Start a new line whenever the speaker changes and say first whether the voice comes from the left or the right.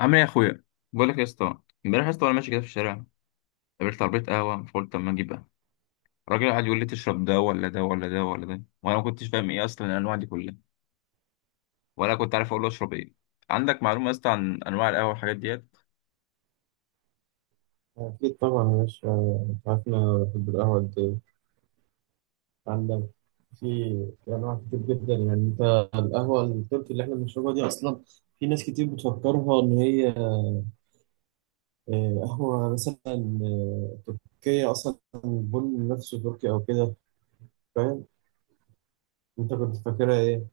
left: عامل ايه يا اخويا؟ بقول لك يا اسطى، امبارح يا اسطى وانا ماشي كده في الشارع قابلت عربيه قهوه، فقلت اما اجيب قهوه. الراجل قعد يقول لي تشرب ده ولا ده ولا ده ولا ده، وانا ما كنتش فاهم ايه اصلا الانواع دي كلها، ولا كنت عارف اقول له اشرب ايه. عندك معلومه يا اسطى عن انواع القهوه والحاجات ديت؟
right: أكيد طبعا يا باشا. أنت عارف إن أنا بحب القهوة قد إيه. عندك في في أنواع كتير جدا يعني. أنت القهوة التركي اللي إحنا بنشربها دي أصلا، في ناس كتير بتفكرها إن هي قهوة مثلا، تركية أصلا، البن نفسه تركي أو كده، فاهم. أنت كنت فاكرها إيه؟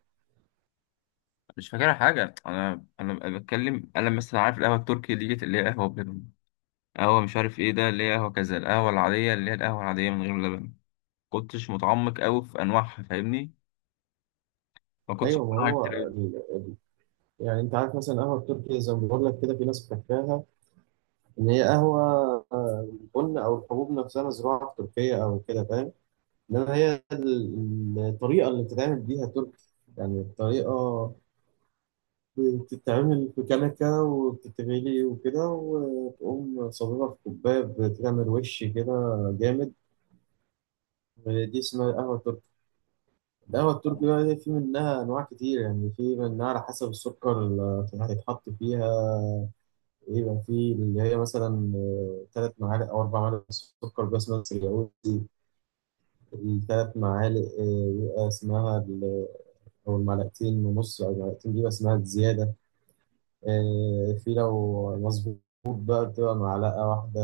left: مش فاكرها حاجه، انا بتكلم، انا مثلا عارف القهوه التركي ديت اللي هي قهوه بلبن، قهوه مش عارف ايه ده اللي هي قهوه كذا، القهوه العاديه اللي هي القهوه العاديه من غير لبن. كنتش متعمق قوي في انواعها فاهمني، ما كنتش أعرف
right: أيوه، ما
left: حاجات
right: هو
left: كتير
right: يعني أنت عارف مثلا القهوة التركي زي ما بقول لك كده، في ناس فاكراها إن هي قهوة، آه، البن أو الحبوب نفسها زراعة في تركيا أو كده، فاهم. انما هي الطريقه اللي بتتعمل بيها تركي. يعني الطريقه بتتعمل في كنكه وبتتغلي وكده، وتقوم صببها في كوبايه بتعمل وش كده جامد. دي اسمها القهوه التركي. القهوه
left: قوي.
right: التركي بقى دي في منها انواع كتير، يعني في منها على حسب السكر اللي هيتحط فيها. يبقى في اللي هي مثلا 3 معالق او 4 معالق سكر بس، اسمها السرياوي. الثلاث معالق بيبقى اسمها او المعلقتين ونص، او المعلقتين دي بس معلقة زياده. في لو مظبوط بقى بتبقى معلقه واحده.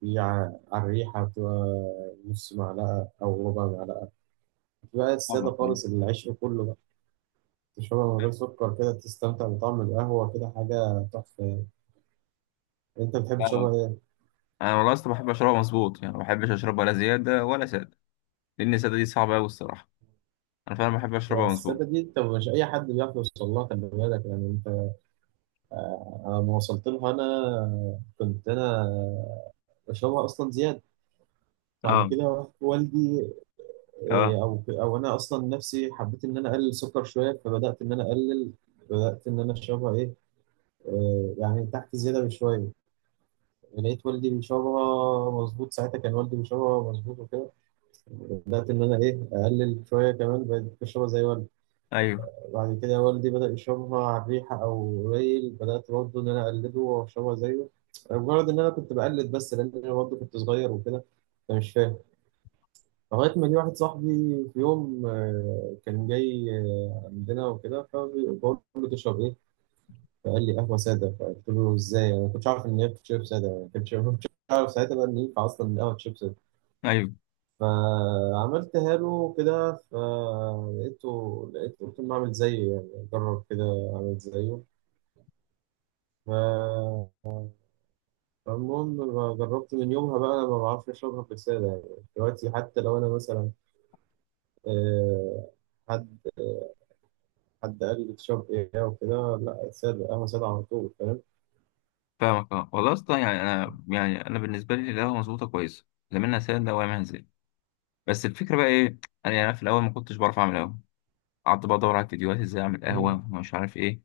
right: في على الريحه بتبقى نص معلقه او ربع معلقه. في بقى الساده
left: فاهمك فاهمك
right: خالص، العيش كله بقى تشربها من غير سكر كده تستمتع بطعم القهوه كده، حاجه تحفه يعني. انت بتحب
left: فاهمك.
right: تشربها ايه؟
left: انا والله اصلا بحب اشربها مظبوط، يعني ما بحبش اشربها لا زياده ولا ساده، لان الساده دي صعبه قوي الصراحه. انا فعلا بحب
right: لا،
left: اشربها
right: الساده
left: مظبوط.
right: دي انت مش اي حد بيعرف يوصل لها، خلي بالك يعني. انت أنا لما وصلت لها انا كنت انا بشربها اصلا زياده. بعد
left: اه.
right: كده والدي
left: اه.
right: إيه، او او انا اصلا نفسي حبيت ان انا اقلل سكر شويه، فبدات ان انا اقلل. بدات ان انا اشربها ايه، يعني تحت زياده بشويه. لقيت والدي بيشربها مظبوط، ساعتها كان والدي بيشربها مظبوط وكده، بدات ان انا اقلل شويه كمان، بقيت بشربها زي والدي.
left: ايوه.
right: بعد كده والدي بدا يشربها على الريحه او قليل، بدات برضه ان انا اقلده واشربها زيه. مجرد ان انا كنت بقلد بس لان انا برضه كنت صغير وكده، فمش فاهم. لغاية ما جه واحد صاحبي في يوم، كان جاي عندنا وكده، فبقول له تشرب إيه؟ فقال لي قهوة سادة. فقلت له إزاي؟ أنا ما كنتش عارف إن هي بتشرب سادة. يعني ما كنتش عارف ساعتها بقى إن ينفع أصلا إن القهوة تشرب سادة.
left: ايوه.
right: فعملتها له كده فلقيته قلت له أعمل زيه، يعني أجرب كده، أعمل زيه. ف- فالمهم، جربت من يومها بقى. أنا ما بعرفش أشربها في السادة يعني. دلوقتي حتى لو أنا مثلا، آه، حد حد قال لي تشرب ايه وكده، لا سادة، قهوة سادة على طول، فاهم.
left: فاهمك. اه والله اصلا يعني انا، يعني انا بالنسبه لي القهوه مظبوطه كويسه، لا منها ساده ولا منها زيت. بس الفكره بقى ايه، انا يعني في الاول ما كنتش بعرف اعمل قهوه، قعدت بقى ادور على فيديوهات ازاي اعمل قهوه
right: مم.
left: ومش عارف ايه،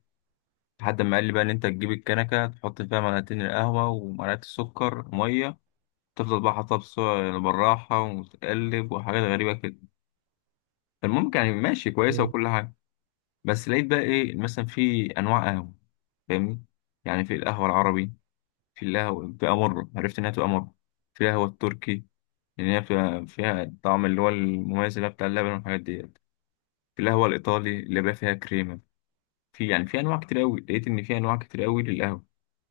left: لحد ما قال لي بقى ان انت تجيب الكنكه تحط فيها معلقتين القهوه ومعلقه السكر وميه، تفضل بقى حاطها بالراحه وتقلب وحاجات غريبه كده. المهم يعني ماشي كويسة
right: مم.
left: وكل حاجة. بس لقيت بقى إيه، مثلا في أنواع قهوة، فاهمني، يعني في القهوة العربي، في القهوة بتبقى مرة، عرفت إنها بتبقى مرة، في القهوة التركي لأن هي بتبقى فيها الطعم اللي هو المميز اللي هو بتاع اللبن والحاجات ديت، في القهوة الإيطالي اللي بقى فيها كريمة. في يعني في أنواع كتير أوي، لقيت إن في أنواع كتير أوي للقهوة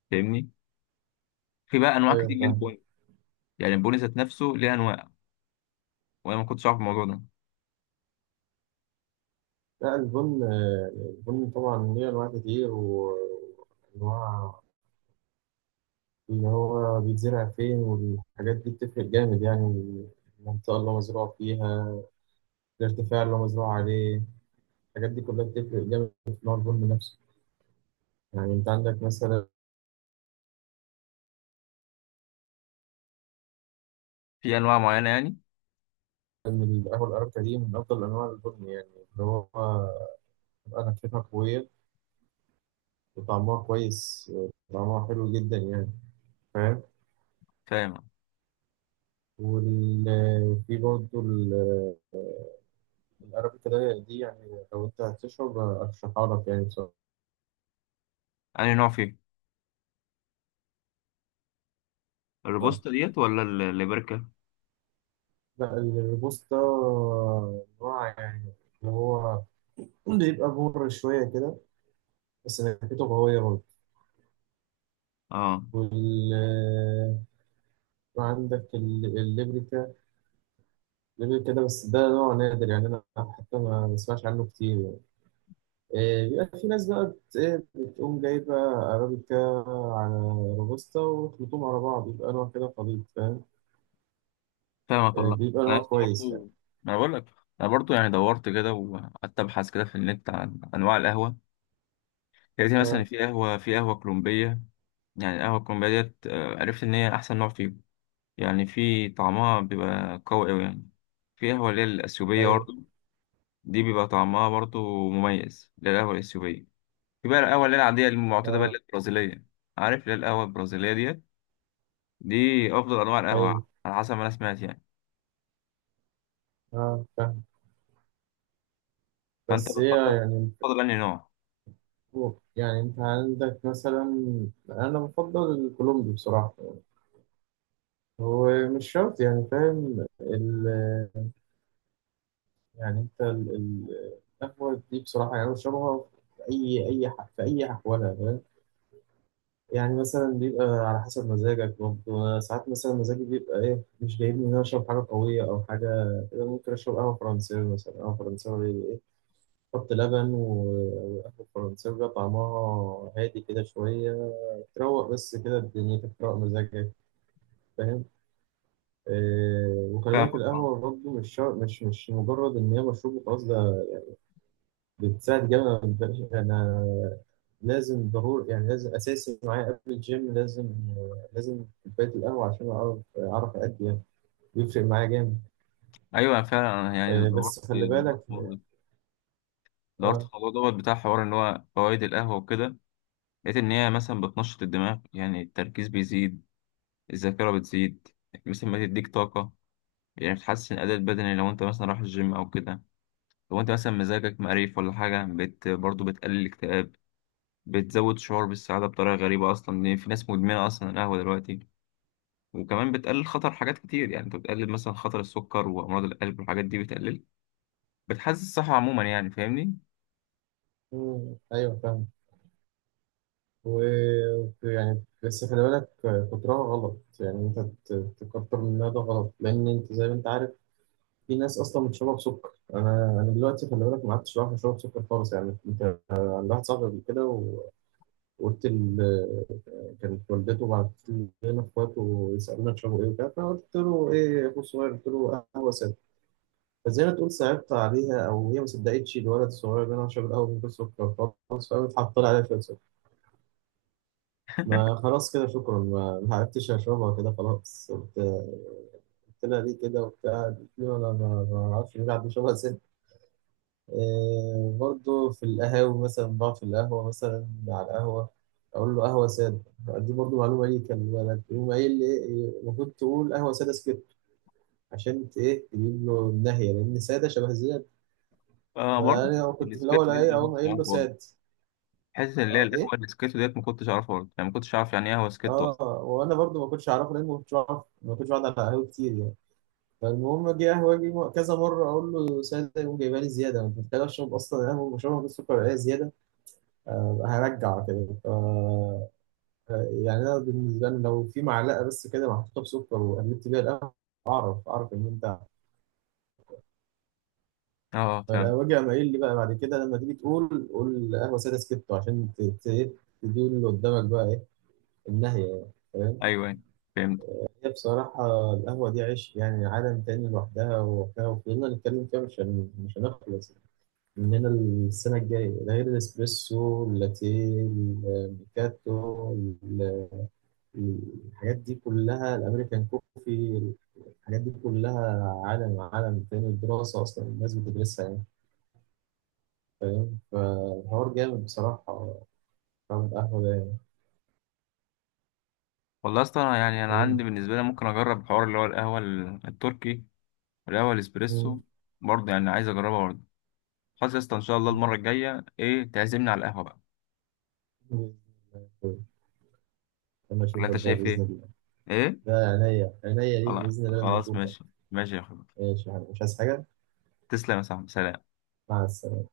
left: فاهمني، في بقى أنواع كتير
right: ايوه، فاهم.
left: للبن. يعني البن ذات نفسه ليه أنواع، وأنا ما كنتش أعرف الموضوع ده،
right: لا البن، البن طبعا ليه انواع كتير. وانواع اللي هو بيتزرع فين والحاجات دي بتفرق جامد يعني. المنطقة اللي هو مزروع فيها، الارتفاع اللي هو مزروع عليه، الحاجات دي كلها بتفرق جامد في نوع البن نفسه. يعني انت عندك مثلا
left: في أنواع معينة يعني.
right: القهوة الأرابيكا، دي من أفضل أنواع البن يعني، اللي هو أنا كتير قوية، طعمها كويس، طعمها حلو جدا يعني، فاهم.
left: فاهم.
right: وفي برضه الأرابيكا ده دي، يعني لو أنت هتشرب أرشحها لك يعني بصراحة.
left: أنا نوع فيه الروبوستا ديت ولا الليبركا؟
right: لا الروبوستا، نوع يعني اللي هو بيبقى مر شوية كده، بس نكهته قوية برضه.
left: اه.
right: وال وعندك الليبريكا. الليبريكا ده بس، ده نوع نادر يعني، أنا حتى ما بسمعش عنه كتير يعني. بيبقى في ناس بقى بت- إيه، بتقوم جايبة أرابيكا على روبوستا وتخلطهم على بعض، يبقى نوع كده خليط، فاهم.
left: فاهمك والله.
right: بيبقى
left: انا
right: نوع
left: عايز
right: كويس يعني.
left: برضو، ما انا بقول لك، انا برضو يعني دورت كده وقعدت ابحث كده في النت عن انواع القهوه، يعني زي مثلا
right: اه.
left: في قهوه، في قهوه كولومبيه، يعني القهوه الكولومبيه ديت عرفت ان هي احسن نوع فيهم، يعني في طعمها بيبقى قوي قوي يعني. في قهوه اللي هي الاثيوبيه
right: أي.
left: برضو، دي بيبقى طعمها برضو مميز اللي هي القهوه الاثيوبيه. في بقى القهوه اللي هي العاديه المعتاده بقى اللي
right: اه.
left: هي البرازيليه. عارف اللي هي القهوه البرازيليه ديت، دي افضل انواع
right: أي.
left: القهوه على حسب ما انا سمعت يعني.
right: اه، فاهم.
left: فانت
right: بس هي
left: بتفضل
right: يعني
left: بتفضل انهي نوع؟
right: أنت عندك مثلا، أنا بفضل الكولومبي بصراحة. هو مش شرط يعني فاهم. يعني أنت القهوة دي بصراحة، يعني أنا بشربها في أي أحوالها، فاهم؟ يعني مثلا بيبقى على حسب مزاجك برضه. أنا ساعات مثلا مزاجي بيبقى مش جايبني إن أنا أشرب حاجة قوية أو حاجة كده، ممكن أشرب قهوة فرنساوي مثلا. قهوة فرنساوي حط لبن وقهوة فرنساوي بقى طعمها هادي كده شوية، تروق، بس كده دنيتك تروق مزاجك، فاهم. وخلي بالك
left: فاهمك.
right: القهوة برضه مش شر- مش مش مجرد إن هي مشروب وخلاص، ده بتساعد جامد. أنا لازم، ضروري يعني، لازم اساسي معايا قبل الجيم، لازم، كوبايه القهوه عشان اعرف، ادي يعني. بيفرق معايا جامد.
left: ايوه فعلا. أنا يعني دورت دورت
right: بس
left: في
right: خلي بالك.
left: الموضوع ده. دورت
right: اه.
left: في الموضوع دوت بتاع حوار ان هو فوائد القهوه وكده، لقيت ان هي مثلا بتنشط الدماغ، يعني التركيز بيزيد، الذاكره بتزيد، يعني مثلا بتديك طاقه، يعني بتحسن الاداء البدني لو انت مثلا رايح الجيم او كده، لو انت مثلا مزاجك مقريف ولا حاجه بت برضه بتقلل الاكتئاب، بتزود شعور بالسعاده بطريقه غريبه اصلا، لان في ناس مدمنه اصلا القهوه دلوقتي. وكمان بتقلل خطر حاجات كتير، يعني انت بتقلل مثلا خطر السكر وامراض القلب والحاجات دي بتقلل، بتحسن الصحه عموما يعني فاهمني.
right: مم، ايوه، فاهم. و يعني بس خلي بالك، كترها غلط يعني. انت تكتر منها ده غلط، لان انت زي ما انت عارف في ناس اصلا بتشرب سكر. انا دلوقتي خلي بالك ما عدتش بعرف اشرب سكر خالص يعني. انت عند واحد صاحبي قبل كده وقلت، كانت والدته بعتت لنا اخواته ويسالونا تشربوا ايه وكده، فقلت له ايه يا اخو الصغير، قلت له قهوه ساده. فزي ما تقول صعبت عليها او هي ما صدقتش الولد الصغير ده انا بشرب القهوه من غير سكر خالص، فقامت حاطه لي عليها شويه سكر. ما خلاص كده، شكرا، ما عرفتش اشربها كده خلاص. قلت، قلت لها ليه كده وبتاع، قالت لي انا ما اعرفش ليه، عندي شبه. برضه في القهاوي مثلا، بقعد في القهوة مثلا على القهوة أقول له قهوة سادة. دي برضه معلومة ليه كان بالك، يقوم قايل لي المفروض تقول قهوة سادة سكت عشان ت- إيه تجيب له النهية، لأن سادة شبه زياد.
left: برضه
right: فأنا
left: حتة
right: كنت في الأول
left: السكيتو ديت أنا ما
right: أقوم
left: كنتش
right: قايل
left: أعرف
right: له
left: برضه،
right: ساد.
left: حتة اللي هي
right: أه
left: القهوة
right: إيه
left: السكيتو ديت ما كنتش أعرفها برضه، يعني ما كنتش أعرف يعني إيه قهوة سكيتو أصلا.
right: أه، وأنا برضه ما كنتش أعرفه، لأن ما كنتش بعرف، ما كنتش بقعد على قهوة كتير يعني. فالمهم، أجي قهوة، أجي كذا مرة أقول له سادة يقوم جايبها لي زيادة. أنا كنت محتاج أشرب أصلا قهوة بشربها بالسكر زيادة. هرجع كده. يعني انا بالنسبه لي لو في معلقه بس كده محطوطه بسكر وقلبت بيها القهوه، اعرف، ان انت
left: أه فاهم.
right: وجع. ما ايه اللي بقى بعد كده لما تيجي تقول، قول قهوه ساده سكتو عشان تدي اللي قدامك بقى ايه النهيه، يعني فاهم.
left: أيوه أيوه فهمت.
right: هي بصراحه القهوه دي عيش، يعني عالم تاني لوحدها ووحدها، وفضلنا نتكلم فيها مش هنخلص من هنا السنه الجايه. ده غير الاسبريسو، اللاتيه، الميكاتو، الحاجات دي كلها، الامريكان كوفي، الحاجات دي كلها عالم عالم تاني. الدراسة أصلا الناس بتدرسها يعني، فاهم. فالحوار جامد بصراحة، فاهم القهوة ده يعني.
left: والله أصلا أنا يعني أنا عندي
right: وإنت-
left: بالنسبة لي ممكن أجرب الحوار اللي هو القهوة التركي والقهوة الإسبريسو برضه، يعني عايز أجربها برضه. خلاص يا اسطى، إن شاء الله المرة الجاية إيه تعزمني على القهوة بقى،
right: مم. لما
left: ولا
right: أشوفك
left: أنت
right: بقى
left: شايف
right: بإذن
left: إيه؟
right: الله.
left: إيه؟
right: ده عينيا عينيا ليك
left: خلاص
right: بإذن الله لما
left: خلاص
right: أشوفك.
left: ماشي. ماشي يا أخويا،
right: ماشي يا حبيبي. مش عايز حاجة.
left: تسلم يا صاحبي، سلام.
right: مع السلامة.